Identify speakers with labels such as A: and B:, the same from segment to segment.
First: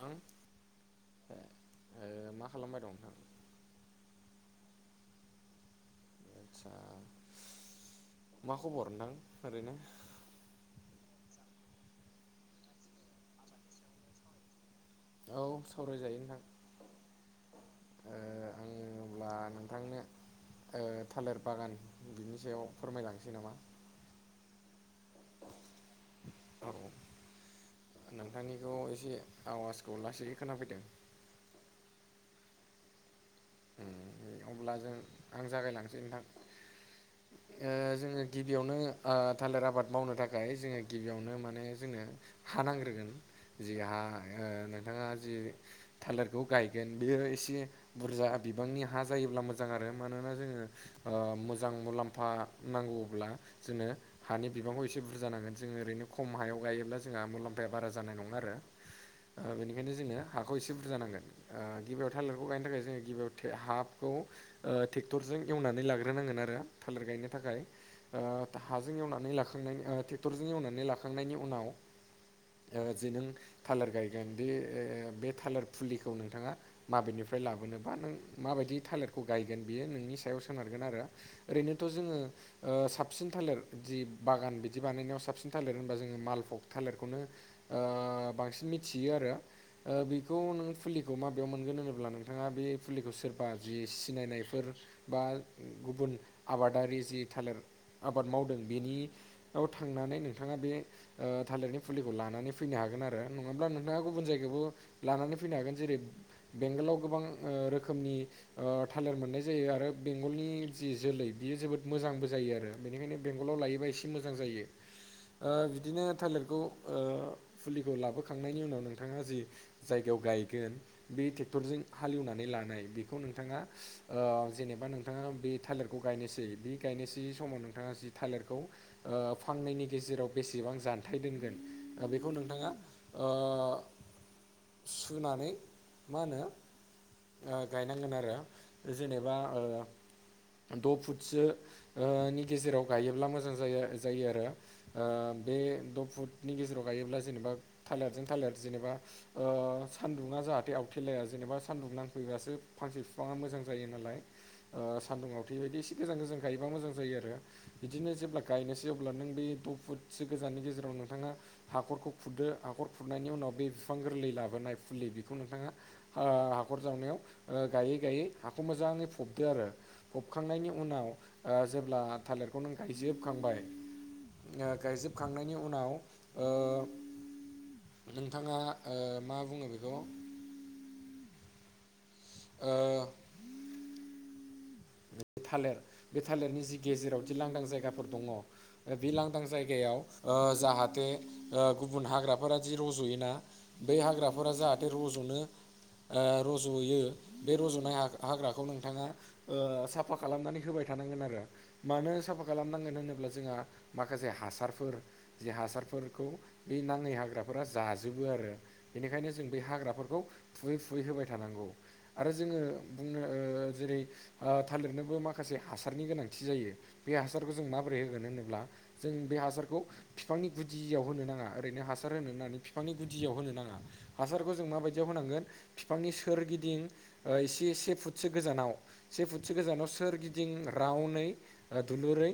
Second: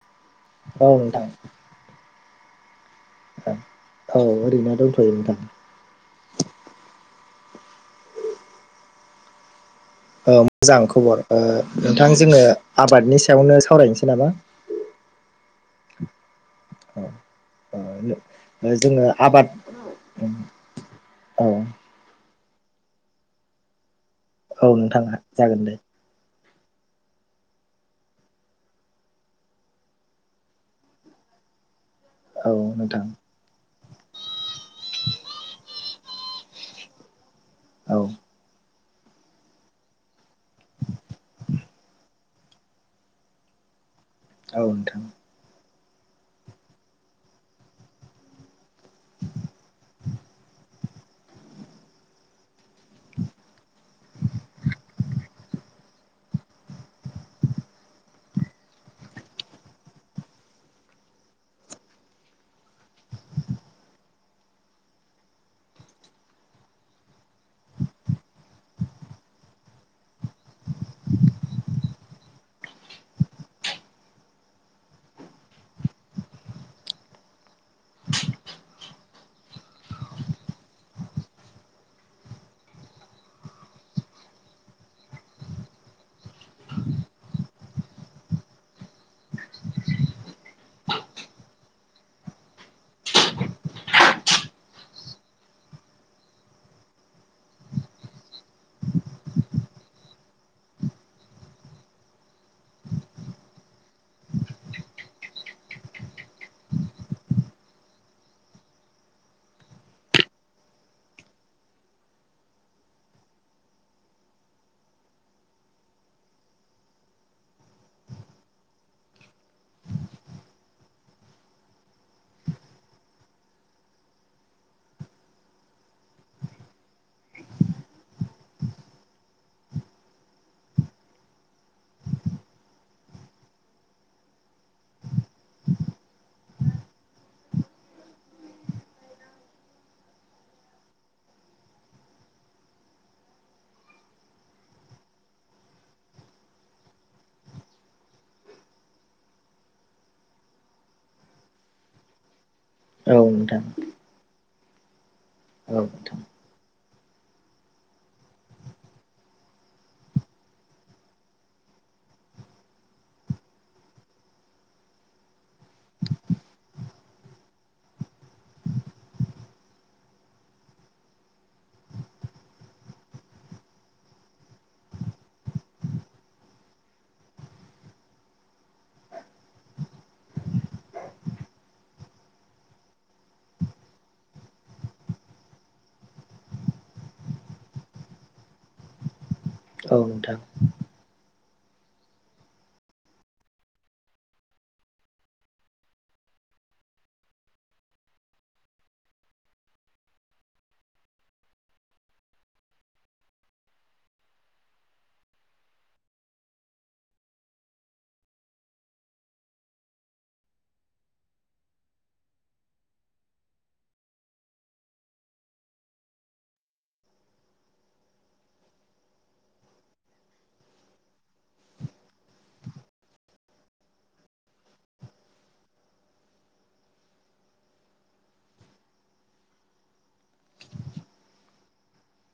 A: थां
B: औ नोंथां।
A: ओ मा खालामबाय दं नोंथां?
B: औ ओरैनो दंथ'यो नोंथां।
A: आदसा मा खबर नोंथां ओरैनो?
B: औ मोजां खबर ओ नोंथां जोङो आबादनि सायावनो सावरायनोसै नामा।
A: औ सावरायजायो नोंथां।
B: औ
A: ओ
B: ओ
A: आङो
B: जोङो
A: अब्ला
B: आबाद।
A: नोंथांनो ओ थालेर
B: औ
A: बागान बिनि सायाव फोरमायलांनोसै नामा।
B: औ नोंथां जागोन दे।
A: औ। नोंथांनिखौ एसे आवाजखौ लासैै खोनाफैदों।
B: औ नोंथां।
A: उम अब्ला जों आं जागायलांसै नोंथां। ओ
B: औ
A: जोङो गिबियावनो। ओ थालेर आबाद मावनो थाखाय जोंनो गिबियावनो माने जोंनो हा नांग्रोगोन जि हा ओ
B: औ नोंथां
A: नोंथाङा जि थालिरखौ गायगोन बेयो एसे बुरजा। बिबांनि हा जायोब्ला मोजां आरो मानोना जोङो ओ मोजां मुलाम्फा। नांगौब्ला जोंनो हानि बिबांखौ एसे बुरजा नांगोन। जोङो ओरैनो खम हायाव गायोब्ला जोंहा मुलाम्फाया बारा जानाय नङा आरो। ओ बेनिखायनो जोङो हाखौ एसे बुरजा नांगोन ओ गिबियाव थालिरखौ गायनो थाखाय जोङो गिबियाव। हाखौ ओ टेक्टरजों एवनानै लाग्रोनांगोन आरो थालिर गायनो थाखाय। ओ हाजों एवनानै लाखांनायनि ओ टेक्टरजों एवनानै लाखांनायनि उनाव। ओ जे नों थालेर गायगोन बे बे थालेर फुलिखौ नोंथाङा माबेनि फ्राय लाबोनोबा नों। माबायदि थालिरखौ गायगोन बियो नोंनि सायाव सोनारगोन आरो ओरैनोथ' जोङो ओ साबसिन। थालिर जि बागान बिदि बानायनायाव साबसिन थालिर होनबा जोङो मालभग थालिरखौनो ओ। बांसिन मिथियो आरो ओ बेखौ नों फुलिखौ माबायाव मोनगोन होनोब्ला नोंथाङा बे। फुलिखौ सोरबा जि सिनायनायफोर बा गुबुन आबादारि जि थालिर। आबाद मावदों बेनि याव थांनानै नोंथाङा बे ओ थालिरनि फुलिखौ लानानै फैनो हा गोन आरो नङाब्ला नोंथाङा गुबुन जायगायावबो लानानै फैनो हागोन जेरै बेंगलाव गोबां ओ रोखो रोखोमनि ओ थालिर मोननाय जायो आरो बेंगलनि जि जोलै बेयो जोबोद मोजांबो जायो आरो। बेनिखायनो बेंगलाव लायोबा एसे मोजां जायो। ओ बिदिनो थालेरखौ ओ फुलिखौ लाबोखांनायनि उनाव नोंथाङा जि जायगायाव। गायगोन बे टेक्टरजों हालेवनानै लानाय। बेखौ नोंथाङा ओ जेनेबा नोंथाङा बे थालेरखौ गायनोसै बे गायनोसै समाव नोंथाङा। आ जि थालिरखौ ओ फांनैनि गेजेराव बेसेबां जानथाय दोनगोन ओ बेखौ नोंथाङा। ओ सुनानै मा होनो। ओ गायनांगोन आरो जेनेबा ओ। द' फुटसो ओ नि गेजेराव गायोब्ला मोजां जायो जायो आरो ओ। बे द' फुटनि गेजेराव गायोब्ला जेनेबा थालेरजों थालेर जेनेबा ओ सान्दुंआ। जाहाथे आउथेलाया जेनेबा सान्दुं नां फैबासो फांसे
B: औ
A: बिफाङा
B: नोंथां
A: मोजां जायो नालाय ओ सान्दुंआवथे
B: औ
A: बायदि एसे
B: नोंथां
A: गोजान गोजान गायोबा मोजां। जायो आारो बिदिनो जेब्ला गायनोसै अब्ला नों बे द' फुथसो गोजाननि गेजेराव नोंथाङा हाख रखौ खुरदो हाखर खुरनायनि उनाव बे फिफां गोरलै लाबोनाय फुलि बेखौ नोंथाङा ओ हाखर। जावनायाव गायै गायै हाखौ मोजाङै फबदो आरो फबखांनायनि उनाव ओ जोब ब्ला थालेरखौ नों गायजोबखांबाय। गायजोबखांनायनि उनाव ओ नोंथाङा ओ मा बुङो बेखौ ओ थालिर बे थालिरनि जि गेजेराव जि लांदां जायगाफोर दङ बे लां लादां
B: औ
A: जायगायाव ओ
B: नोंथां
A: जाहाथे ओ गुबुन हाग्राफोरा जि रज'योना बै हाग्राफोरा जाहाथे रज'नो ओ रज'यो बे रज'नाय हा-हाग्राखौ नोंथाङा ओ साफ फा खालामनानै होबाय थानांगोन आरो मानो साफा खालामनांगोन होनोब्ला जोंहा माखासे हासारफोर जे हासारफोरखौ बे नाङै हाग्राफोरा जाजोबो आरो बेनिखायनो जों बे हाग्राफोरखौ फुयै फुयै होबाय थानांगौ आरो जोङो बुंनो जेरै थालिरनोबो माखासे हासारनि गोनांथि जायो बे हासारखौ जों माबोरै होगोन होनोब्ला जों बे हासारखौ खौ बिफांनि गुदियाव होनो नाङा ओरैनो हासार होनो होननानै बिफांनि गुदियाव होनो नाङा हासारखौ जों मा बायदियाव होनांगोन बिफांनि सोरगिदिं एसे एसे फुटसो गोजानाव सेफुट मोनसे गोजानाव सोरगिदिं रावनै दुलुरै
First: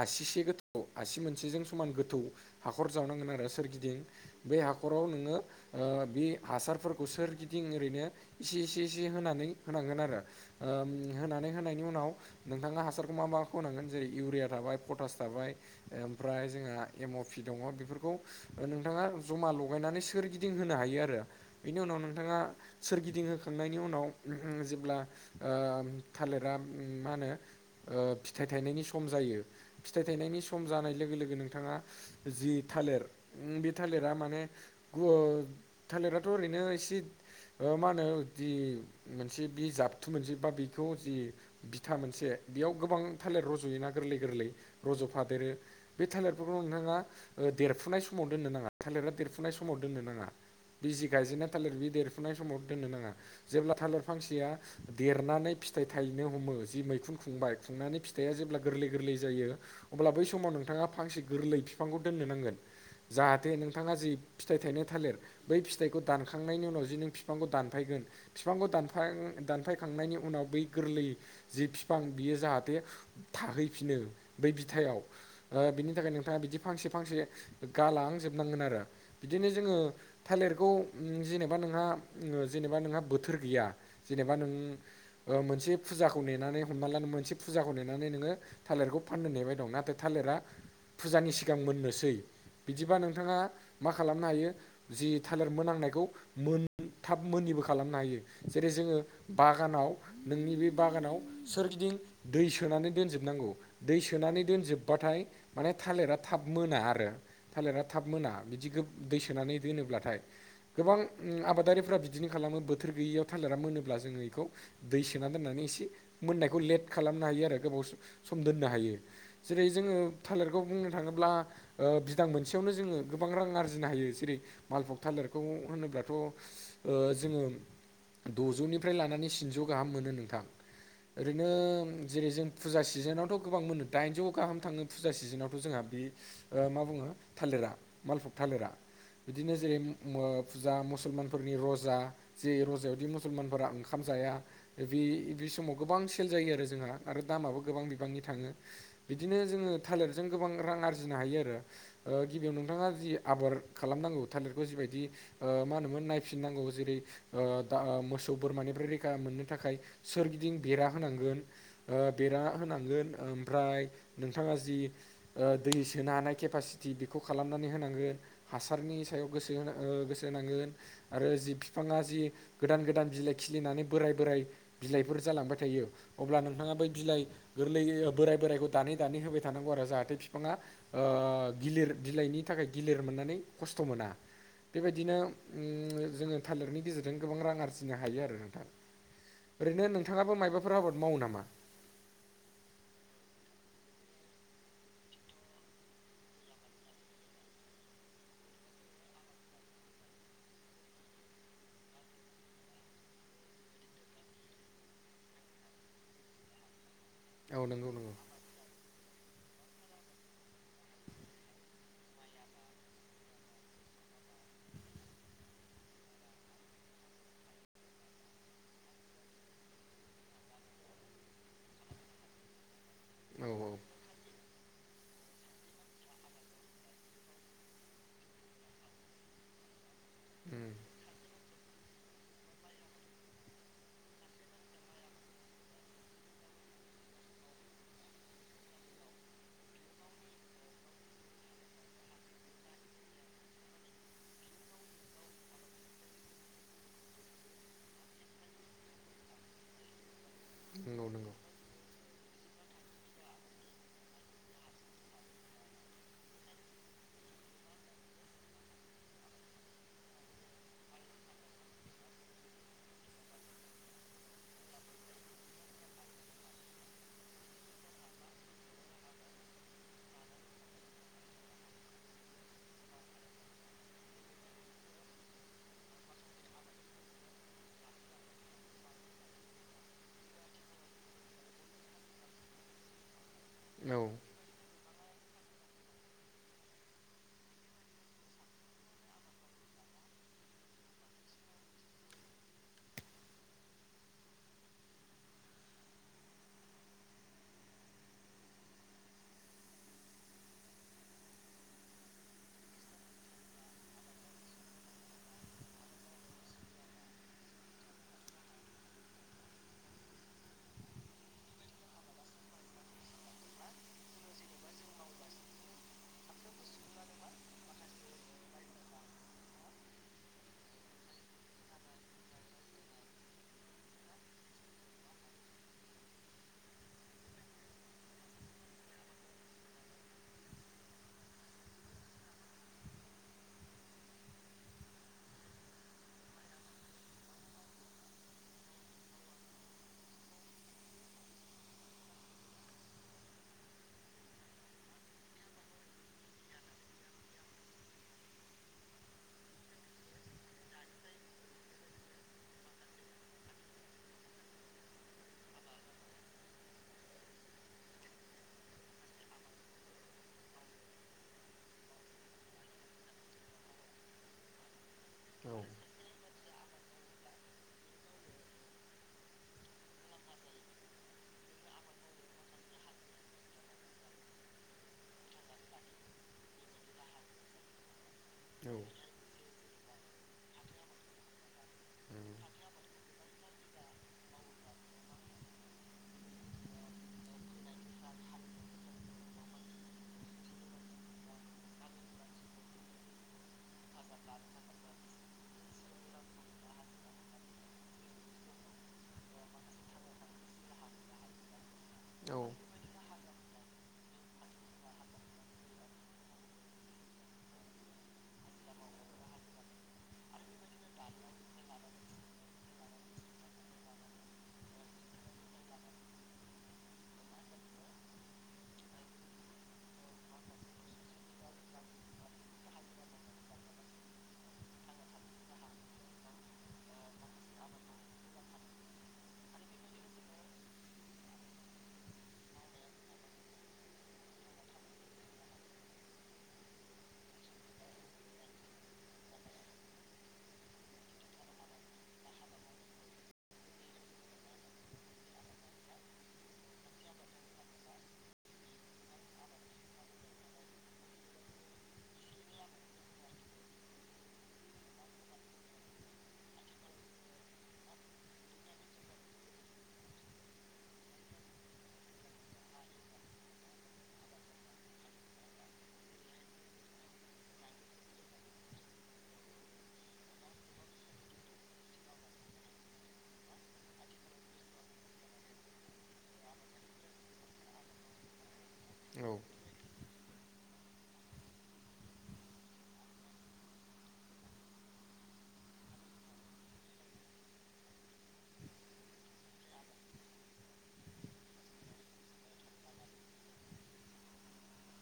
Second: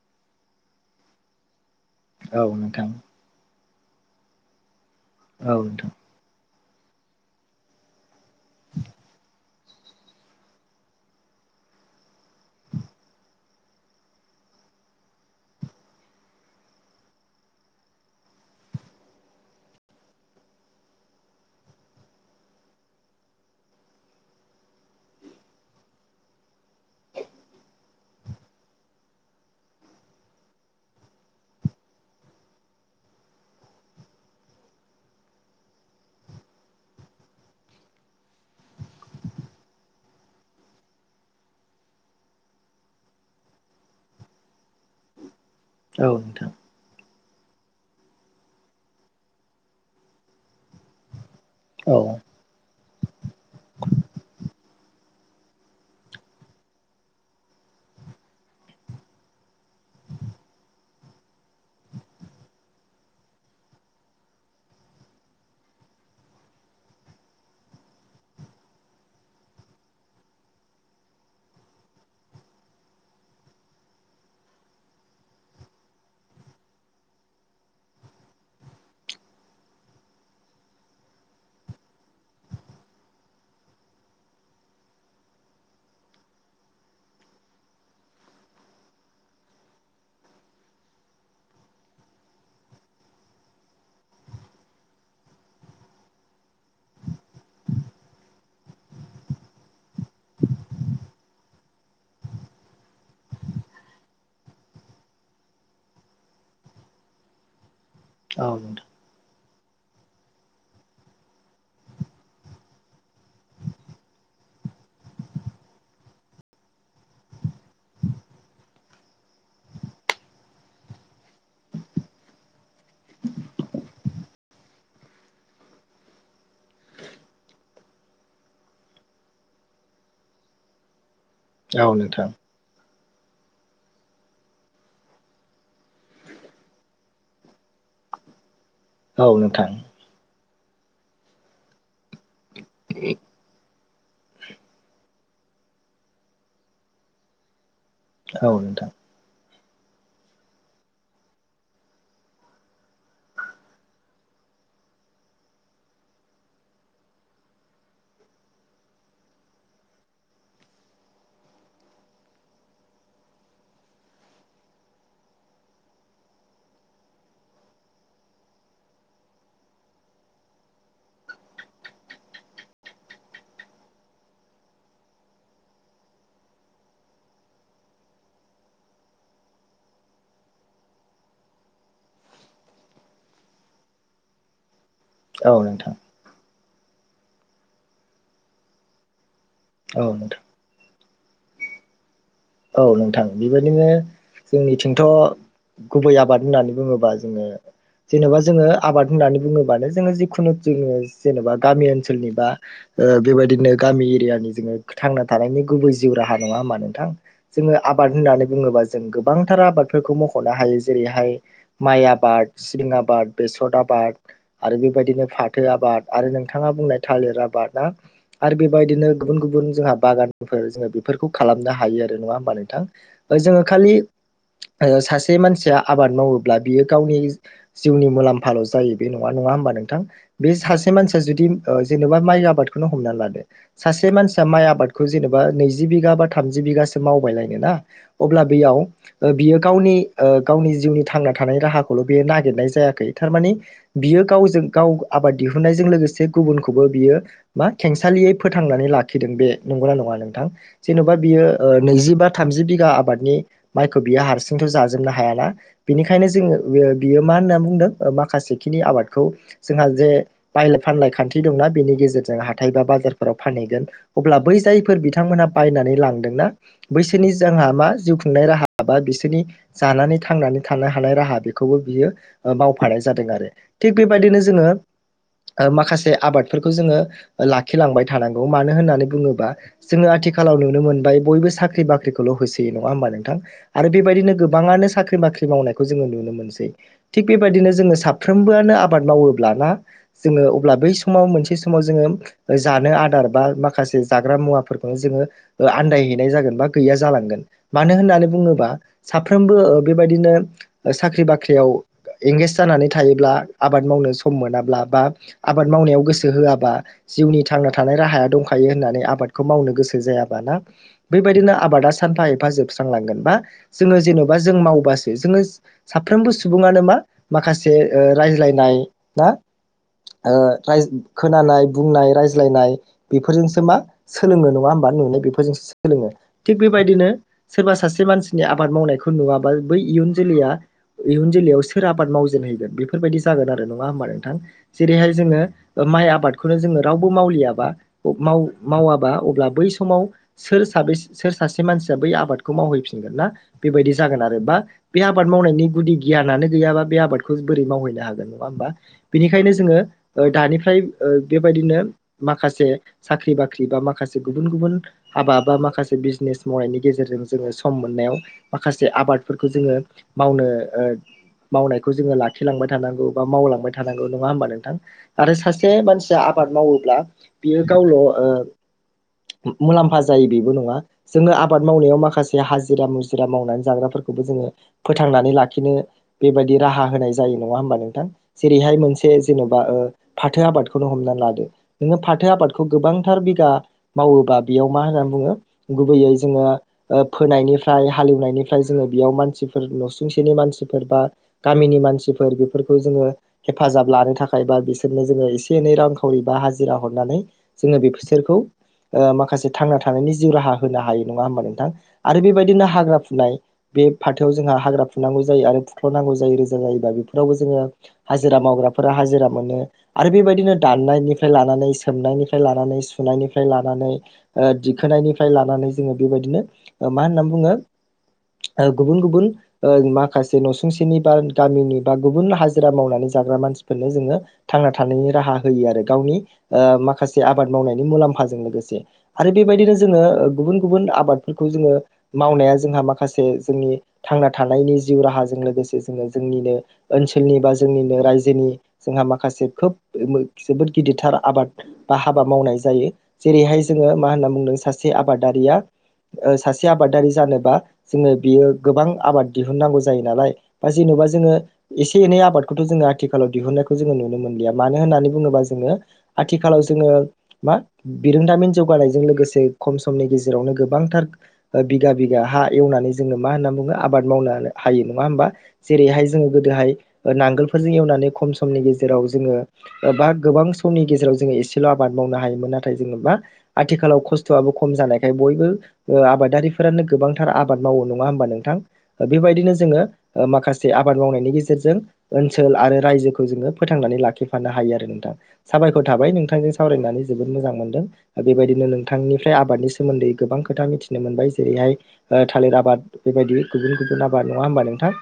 A: आसिसे गोथौ आसि मोनसेजों समान गोथौ
B: औ नोंथां औ
A: हाखर
B: नोंथां
A: जावनांगोन आरो सोरिदि दिं बै हाखराव नोङो
B: औ नोंथां औ
A: बे हासारफोरखौ सोरगिदिं ओरैनो इसे इसे इसे होनानै होनांगोन आरो होनानै होनायनि उनाव नोंथाङा हासारखौ मा मा खौ होनांगोन जेरै इउरिया थाबाय फथास थाबाय ओमफ्राय जोंहा एम अ पि दङ बेफोरखौ नोंथाङा जमा लगायनानै सोरगिदिं होनो हायो आरो। बेनि उनाव नोंथाङा सोरगिदिंहोखांनायनि उनाव जेब्ला थालिरा मा होनो फिथाइ थायनायनि सम जायो फिथाइ थाइनायनि सम जानाय लोगो लोगो नोंथाङा जि थालिर बे थालिरा माने थालिर थ' ओरैनो एसे मा होनो मोनसे बि जाबथु मोनसे बा बेखौ जि बिथा मोनसे बेयाव गोबां थालिर रज'योना गोरलै गोरलै रज'फादेरो बे
B: औ नोंथां
A: थालिरफोरखौ नोंथाङा देरफुनाय समाव दोननो नाङा थालिर् देरफुनाय समाव दोननो नाङा बिजि गायजेननाया थालिर बि
B: औ
A: देरफुनाय समाव दोननो नाङा जेब्ला थालिर फांसेया देरनानै फिथाइ थायनो हमो जि मैखुन खुंबाय खुंनानै फिथाइआ जेब्ला गोरलै गोरलै जायो अब्ला बै समावनो नोंथाङा फांसे गोरलै बिफांखौ दोननो नांगोन जाहाथे नोंथाङा जि फिथाइ थाइनो थालेर बै फिथाइखौ दानखांनायनि उनाव जि नों बिफांखौ दानफायगोन बिफांखौ दानफायखांनायनि उनाव बै गोरलै जे बिफां बियो जाहाथे थाहैफिनो बै बिथायाव बिनि थाखाय नोंथाङा बिदि फांसे फांसे गालांजोबनांगोन आरो बिदिनो जोङो थालिर बेखौ जेनेबा नोंहा जेनेबा नोंहा बोथोर गैया जेनेबा नों मोनसे फुजाखौ नेनानै हमनाला मोनसे फुजाखौ नेनानै नोङो थालिरखौ फाननो नेबाय दं नाथाय थालिर फुजानि सिगां मोननोसै बिदिबा नोंथाङा मा खालामनो हायो जि थालिर मोनांनायखौ मोन। थाब मोनिबो खालामनो हायो जेरै जोङो बागानाव नोंनि बे बागानाव सोरगिदिं दै सोनानै दोनजोबनांगौ दै सोनानै दोनजोबबाथाय आमफ्राय माने थालिरा थाब मोना आरो थालिरा थाब मोना बिदि दै सोनानै दोनोब्लाथाय गोबां आबादारिफ्रा बिदिनो खालामो बोथोर गैयियाव थालिरा मोनोब्ला जोङो बेखौ दै सोना दोननानै एसे मोननायखौ लेट खालामनो हायो आरो गोबाव सम दोननो हायो जेरै जों जोङो थालिरखौ बुंनो थाङोब्ला बिदां मोनसेयावनो जोङो गोबां रां आरजिनो हायो जेरै थालिरखौ होनोब्लाथ ओ जोङो दजौनिफ्राय लानानै गाहाम मोनो नोंथां ओरैनो
B: नोंथां औ नोंथां
A: जेरै फुजा सिजोनावथ' गोबां मोनो दाइनजौ गाहाम थाङो फुजा सिजोनावथ' जोंहा बे मा बुङो थालिरा मालफुग थालिरा
B: औ नोंथां
A: बिदिनो जेरै फुजा मुसलमानफोरनि रजा। जे रजायावदि मुसलमानफोरा ओंखाम जाया। बे बे समाव गोबां सेल जायो आरो जोंहा आरो दामाबो गोबां बि गोबांनि थाङो बिदिनो जोङो थालिरजों गोबां रां आरजिनो हायो आरो गिबियाव नोंथाङा जि आबाद खालामनांगौ थालिरखौ जिबायदि ओ मा होनोमोन नायनांगौ जेरै मोसौ बोरमानिफ्राय रैखामोनो थाखाय सोरगिदिं बेरा होनांगोन ओ बेरा होनांगोन ओमफ्राय नोंथाङा ओ जि दै सोनो हानाय केपासिति बेखौ खालामनानै होनांगोन हासारनि सायावसो गोसोनांगोन आरो जि बिफाङा जि गोदान गोदान बिलाइ खिलिनानै बोराय बोराय बिलाइफोर जालांबाय थायो अब्ला नोंथाङा बै बिलाइ गोरलै बोराय बोरायखौ दानै दानै होबाय थायो। थानांगौ आरो जाहाथे बिफाङा गिलिर बिलाइनि थाखाय गिलिर मोननानै खस्थ' मोना। बेबायदिनो
B: औ नोंथां
A: जोङो थालिरनि गेजेरजों गोबां रां आरजिनो हायो आरो नोंथां। ओरैनो
B: औ नोंथां
A: नोंथाङाबो मायबाफोर आबाद मावो नामा
B: औ नोंथां बेबायदिनो जोंनिथिंथ गुबै आबाद होननानै बुङोबा जोङो जेनेबा जोङो आबाद होननानै बुङोबानो जोङो जिखुनु जोङो जेनेबा गामि ओनसोलनि बा ओ बेबायदिनो गामि एरियानि जोङो थांना थानायनि गुबै जिउ राहा नङा होमा नोंथां
A: औ
B: जोङो
A: नंगौ नंगौ
B: आबाद होननानै बुङोबा जों गोबांथार आबादफोरखौ मखनो हायो जेरैहाय माइ आबाद सिबिं आबाद बेसर आबाद बाद आरो बेबायदिनो फाथो आबाद आरो नोंथाङा बुंनाय थालिर आबाद ना आरो बेबायदिनो बिदिनो गुबुन गुबुन जोंहा बागानफोर जोङो बेफोरखौ खालामनो हायो नङा होमबा नोंथां
A: औ
B: जोङो
A: औ
B: खालि ओ सासे मानसिया आबाद मावोब्ला बियो गावनि जिउनि मुलाम्फाल जायो बे नङाा नंङा होमबा नोंथां बे
A: उम
B: सासे मानसिया जुदि ओ जेनबा माइ आबादखौनो हमनानै लादो सासे मानसि माइ आबादखौ जेनेबा नैजि बिघा बा थामजि बिघा सो मावबाय लायनो ना अब्ला बेयाव बियो गावनि गावनि जिउनि थांना थानाय राहाखौ ल नागिरनाय जायाखै थारमाने बियो गावजों गाव आबाद दिहुननायजों लोगोसे गुबखौबो बियो बा खेंसालियै फोथांनानै लाखिदों बे नंगौना नङा नोंथां
A: नंगौ
B: जेनबा
A: नंगौ
B: बियो नैजि बा थामजि बिघा आबादनि माइखौ बियो हारसिंथ जाजोबनो हायाना बेनिखायनो जोङो बियो मा होनना बुंदों माखासेखिनि आबादखौ जोंहा जे बायलाय फानलाय खान्थि दंना बेनि गेजेरजों हाथाय बा बाजारफोराव फानहैगोन अब्ला बै जायफोर बिथांमोनहा बायनानै लांदोंना बैसोरनि जोंहा मा जिउ खुंनाय राहा बा बिसोरनि जानानै थांनानै थानो हानाय राहा बेखौ खौबो बियो मावफानाय जादों आरो थिग बेबायदिनो जोङो माखासे आबादफोरखौ जोङो लाखिलांबाय थानांगौ मानो होननानै बुङोबा जोङो आथिखालाव नुनो मोनबाय बयबो साख्रि बाख्रिखौल होसोयो नङा होमबा नोंथां
A: औ
B: आरो बेबायदिनो गोबाङनो साख्रि बाख्रि मावनायखौ जोङो नुनो मोनसै थिग बेबायाददिनो जोङो साफ्रोमबोआनो आबाद मावोब्लाना जोङो अब्ला बै समाव मोनसे समाव जोङो जानो आदार बा माखासे जाग्रा मुवाफोरखौ जोंङो आनदायहैनाय जागोन बा गैया जालांगोन मानो होननानै बुङोबा साफ्रोमबो बेबायदिनो साख्रि बाख्रियाव एंगेज जानानै थायोब्ला आबाद मावनो सम मोनाब्ला बा आबाद मावनायाव गोसो होआबा जिउनि थांना थानाय राहाया दंखायो होननानै आबादखौ मावनो गोसो जायाबाना बेबायदिनो आबादा सानफा एफा जोबस्रांलांगोन बा जोङो जेनबा जों मावबसो जोङो साफ्रो साफ्रोमबो सुबुङानो मा माखासे रायज्लायनाय ना ओखोनानाय बुंनाय रायज्लायनाय बेफोरजोंसो मा सोलोंनो नङा होमबा मा नुनाय बेफोरजों सोलोङो थिग बेबायदिनो सोरबा सासे मानसिनि आबाद मावनायखौ नुवाबा बै इयुन जोलैया इयुन जोलैयाव सोर आबाद मावजेनहैगोन बेफोरबायदि जागोन आरो नङा होमबा नोंथां जेरैहाय जोङो माइ आबादखौनो जोङो रावबो मावलियाबा मावाबा अब्ला बै समाव सोर साबैसे बा सोर सासे मानसिया बै आबादखौ मावहैफिनगोन ना बेबायदि जागोन आरो बा बे आबाद माव मावनायनि गुदि गियानो गैयाबा बे आबादखौ बोरैै मावहैनो हागोन नङा होमबा बेनिखायनो जोंङो दानिफ्राय ओ बेबायदिनो माखासे साख्रि बाख्रि बा माखासे गुबुन गुबुन हाबा बा माखासे बिजनेस मावनायनि गेजेरजों जोङो सम मोननायाव माखासे आबादफोरखौ जोङो मावनो ओ मावनायखौ जोङो लाखिलांबाय थानांगौ बा मावलांबाय थानांगौ नङा होमबा नोंथां आरो सासे मानसिया आबाद मावोब्ला बियो गावल' मुलाम्फा जायो बेबो नङा जोङो आबाद मावनायाव माखासे हाजिरा मुजिरा मावनानै जाग्राफोरखौबो जोङो फोथांनानै लाखिनो बेबायदि राहा होनाय जायो नङा होमबा नोंथां
A: औ
B: जेरैहाय मोनसे जेन'बा। फाथो आबादखौनो हमना लादो नोङो फाथो आबादखौ गोबांथार बिघा मावोबा बेयाव मा होननानै बुङो गुबैयै जोङो फोनायनिफ्राय हालेवनायनिफ्राय जोङो बेयाव मानसि न'सुंसेनि मानसिफोर बा गामिनि मानसिफोर बेफोरखौ जोङो हेफाजाब लानो थाखाय बा बिसोरनो जोङो एसे एनै रांखावरि बा हाजिरा हरनानै जोङो बे बिसोरखौ माखासे थांना थानायनि जिउ राहा होनो हायो नङा होमबा नोंथां आरो बेबायदिनो हाग्रा फुनाय बे फाथोआव जोंहा हाग्रा फुनुनांगौ जायो आरो फुख्ल'नांगौ जायो रोजा जायोबा बेफोरावबो जोङो हाजिरा माव हाजिरा मोनो आरो बेबायदिनो दाननायनिफ्राय लानानै सोमनायनिफ्राय लानानै सुनायनि लानानै दिखोनायनिफ्राय लानानै जोङो बेबायदिनो मा होननानै बुङो गुबुन गुबुन माखासे नसुंसेनि बा गामिनि बा गुबुन हाजिरा मावनानै जाग्रा मानसिफोरनो जोङो थांना थानायनि राहा होयो आरो गावनि ओ माखासे आबाद मावनायनि मुलाम्फा जों लोगोसे आरो बेबायदिनो जोङो गुबुन गुबुन आबादफोरखौ जोङो मावनाया जोंहा माखासे जोंनि थांना थानायनि जिउ राहाजों लोगोसे जोङो जोंनिनो ओनसोलनि बा जोंनिनो रायजोनि जोंहा माखासे खोब जोबोद गिदिरथार आबाद बा हाबा मावनाय जायो जेरैहाय जोङो मा होनना बुंदों सासे आबादारिया सासे आबादारि जानोबा जोङो बियो गोबां आबाद दिहुननांगौ जायो नालाय बा जेन'बा बा जोङो एसे एनै आबादखौथ' जोङो आथिखालाव दिहुननायखौ जोङो नुनो मोनलिया मानो होननानै नुङोबा जोङो आथिखालाव जोङो मा बिरोंदामिन जौनायजों लोगोसे खनि गेजेरावनो गोबांथार बिघा बिघा हा एवनानै जोङो मा होन आबाद मावनो हायो मा होनबा जेरैहाय नांगोलफोरजों एवनानै खम सम गेजेराव जोङो बा गोबां समनि गेजेराव जोङो एसेल' आबाद मावनो हायोमोन नाथाय जेनेबा आथिखालाव खस्थ'आबो खम जानायखाय बयबो आबादारिफोरानो गोबांथार आबाद मावो नङा होमबा नोंथां
A: औ
B: बेबायदिनो जोङो माखासे आबाद मावनायनि गेजेरजों ओनसोल आरो रायजोखौ जोङो फोथांनानै लाखिफानो हायो आरो नोंथां साबायखर थाबाय नोंथांजों सावरायनानै जोबोद मोजां मोनदों बेबायदिनो नोंथांनिफ्राय आबादनि सोमोन्दै गोबां खोथा मिथिनो मोनबाय जेरैहाय थालिर आबाद बायदि गुबुन गुबुन आबाद नङा होमबा नोंथां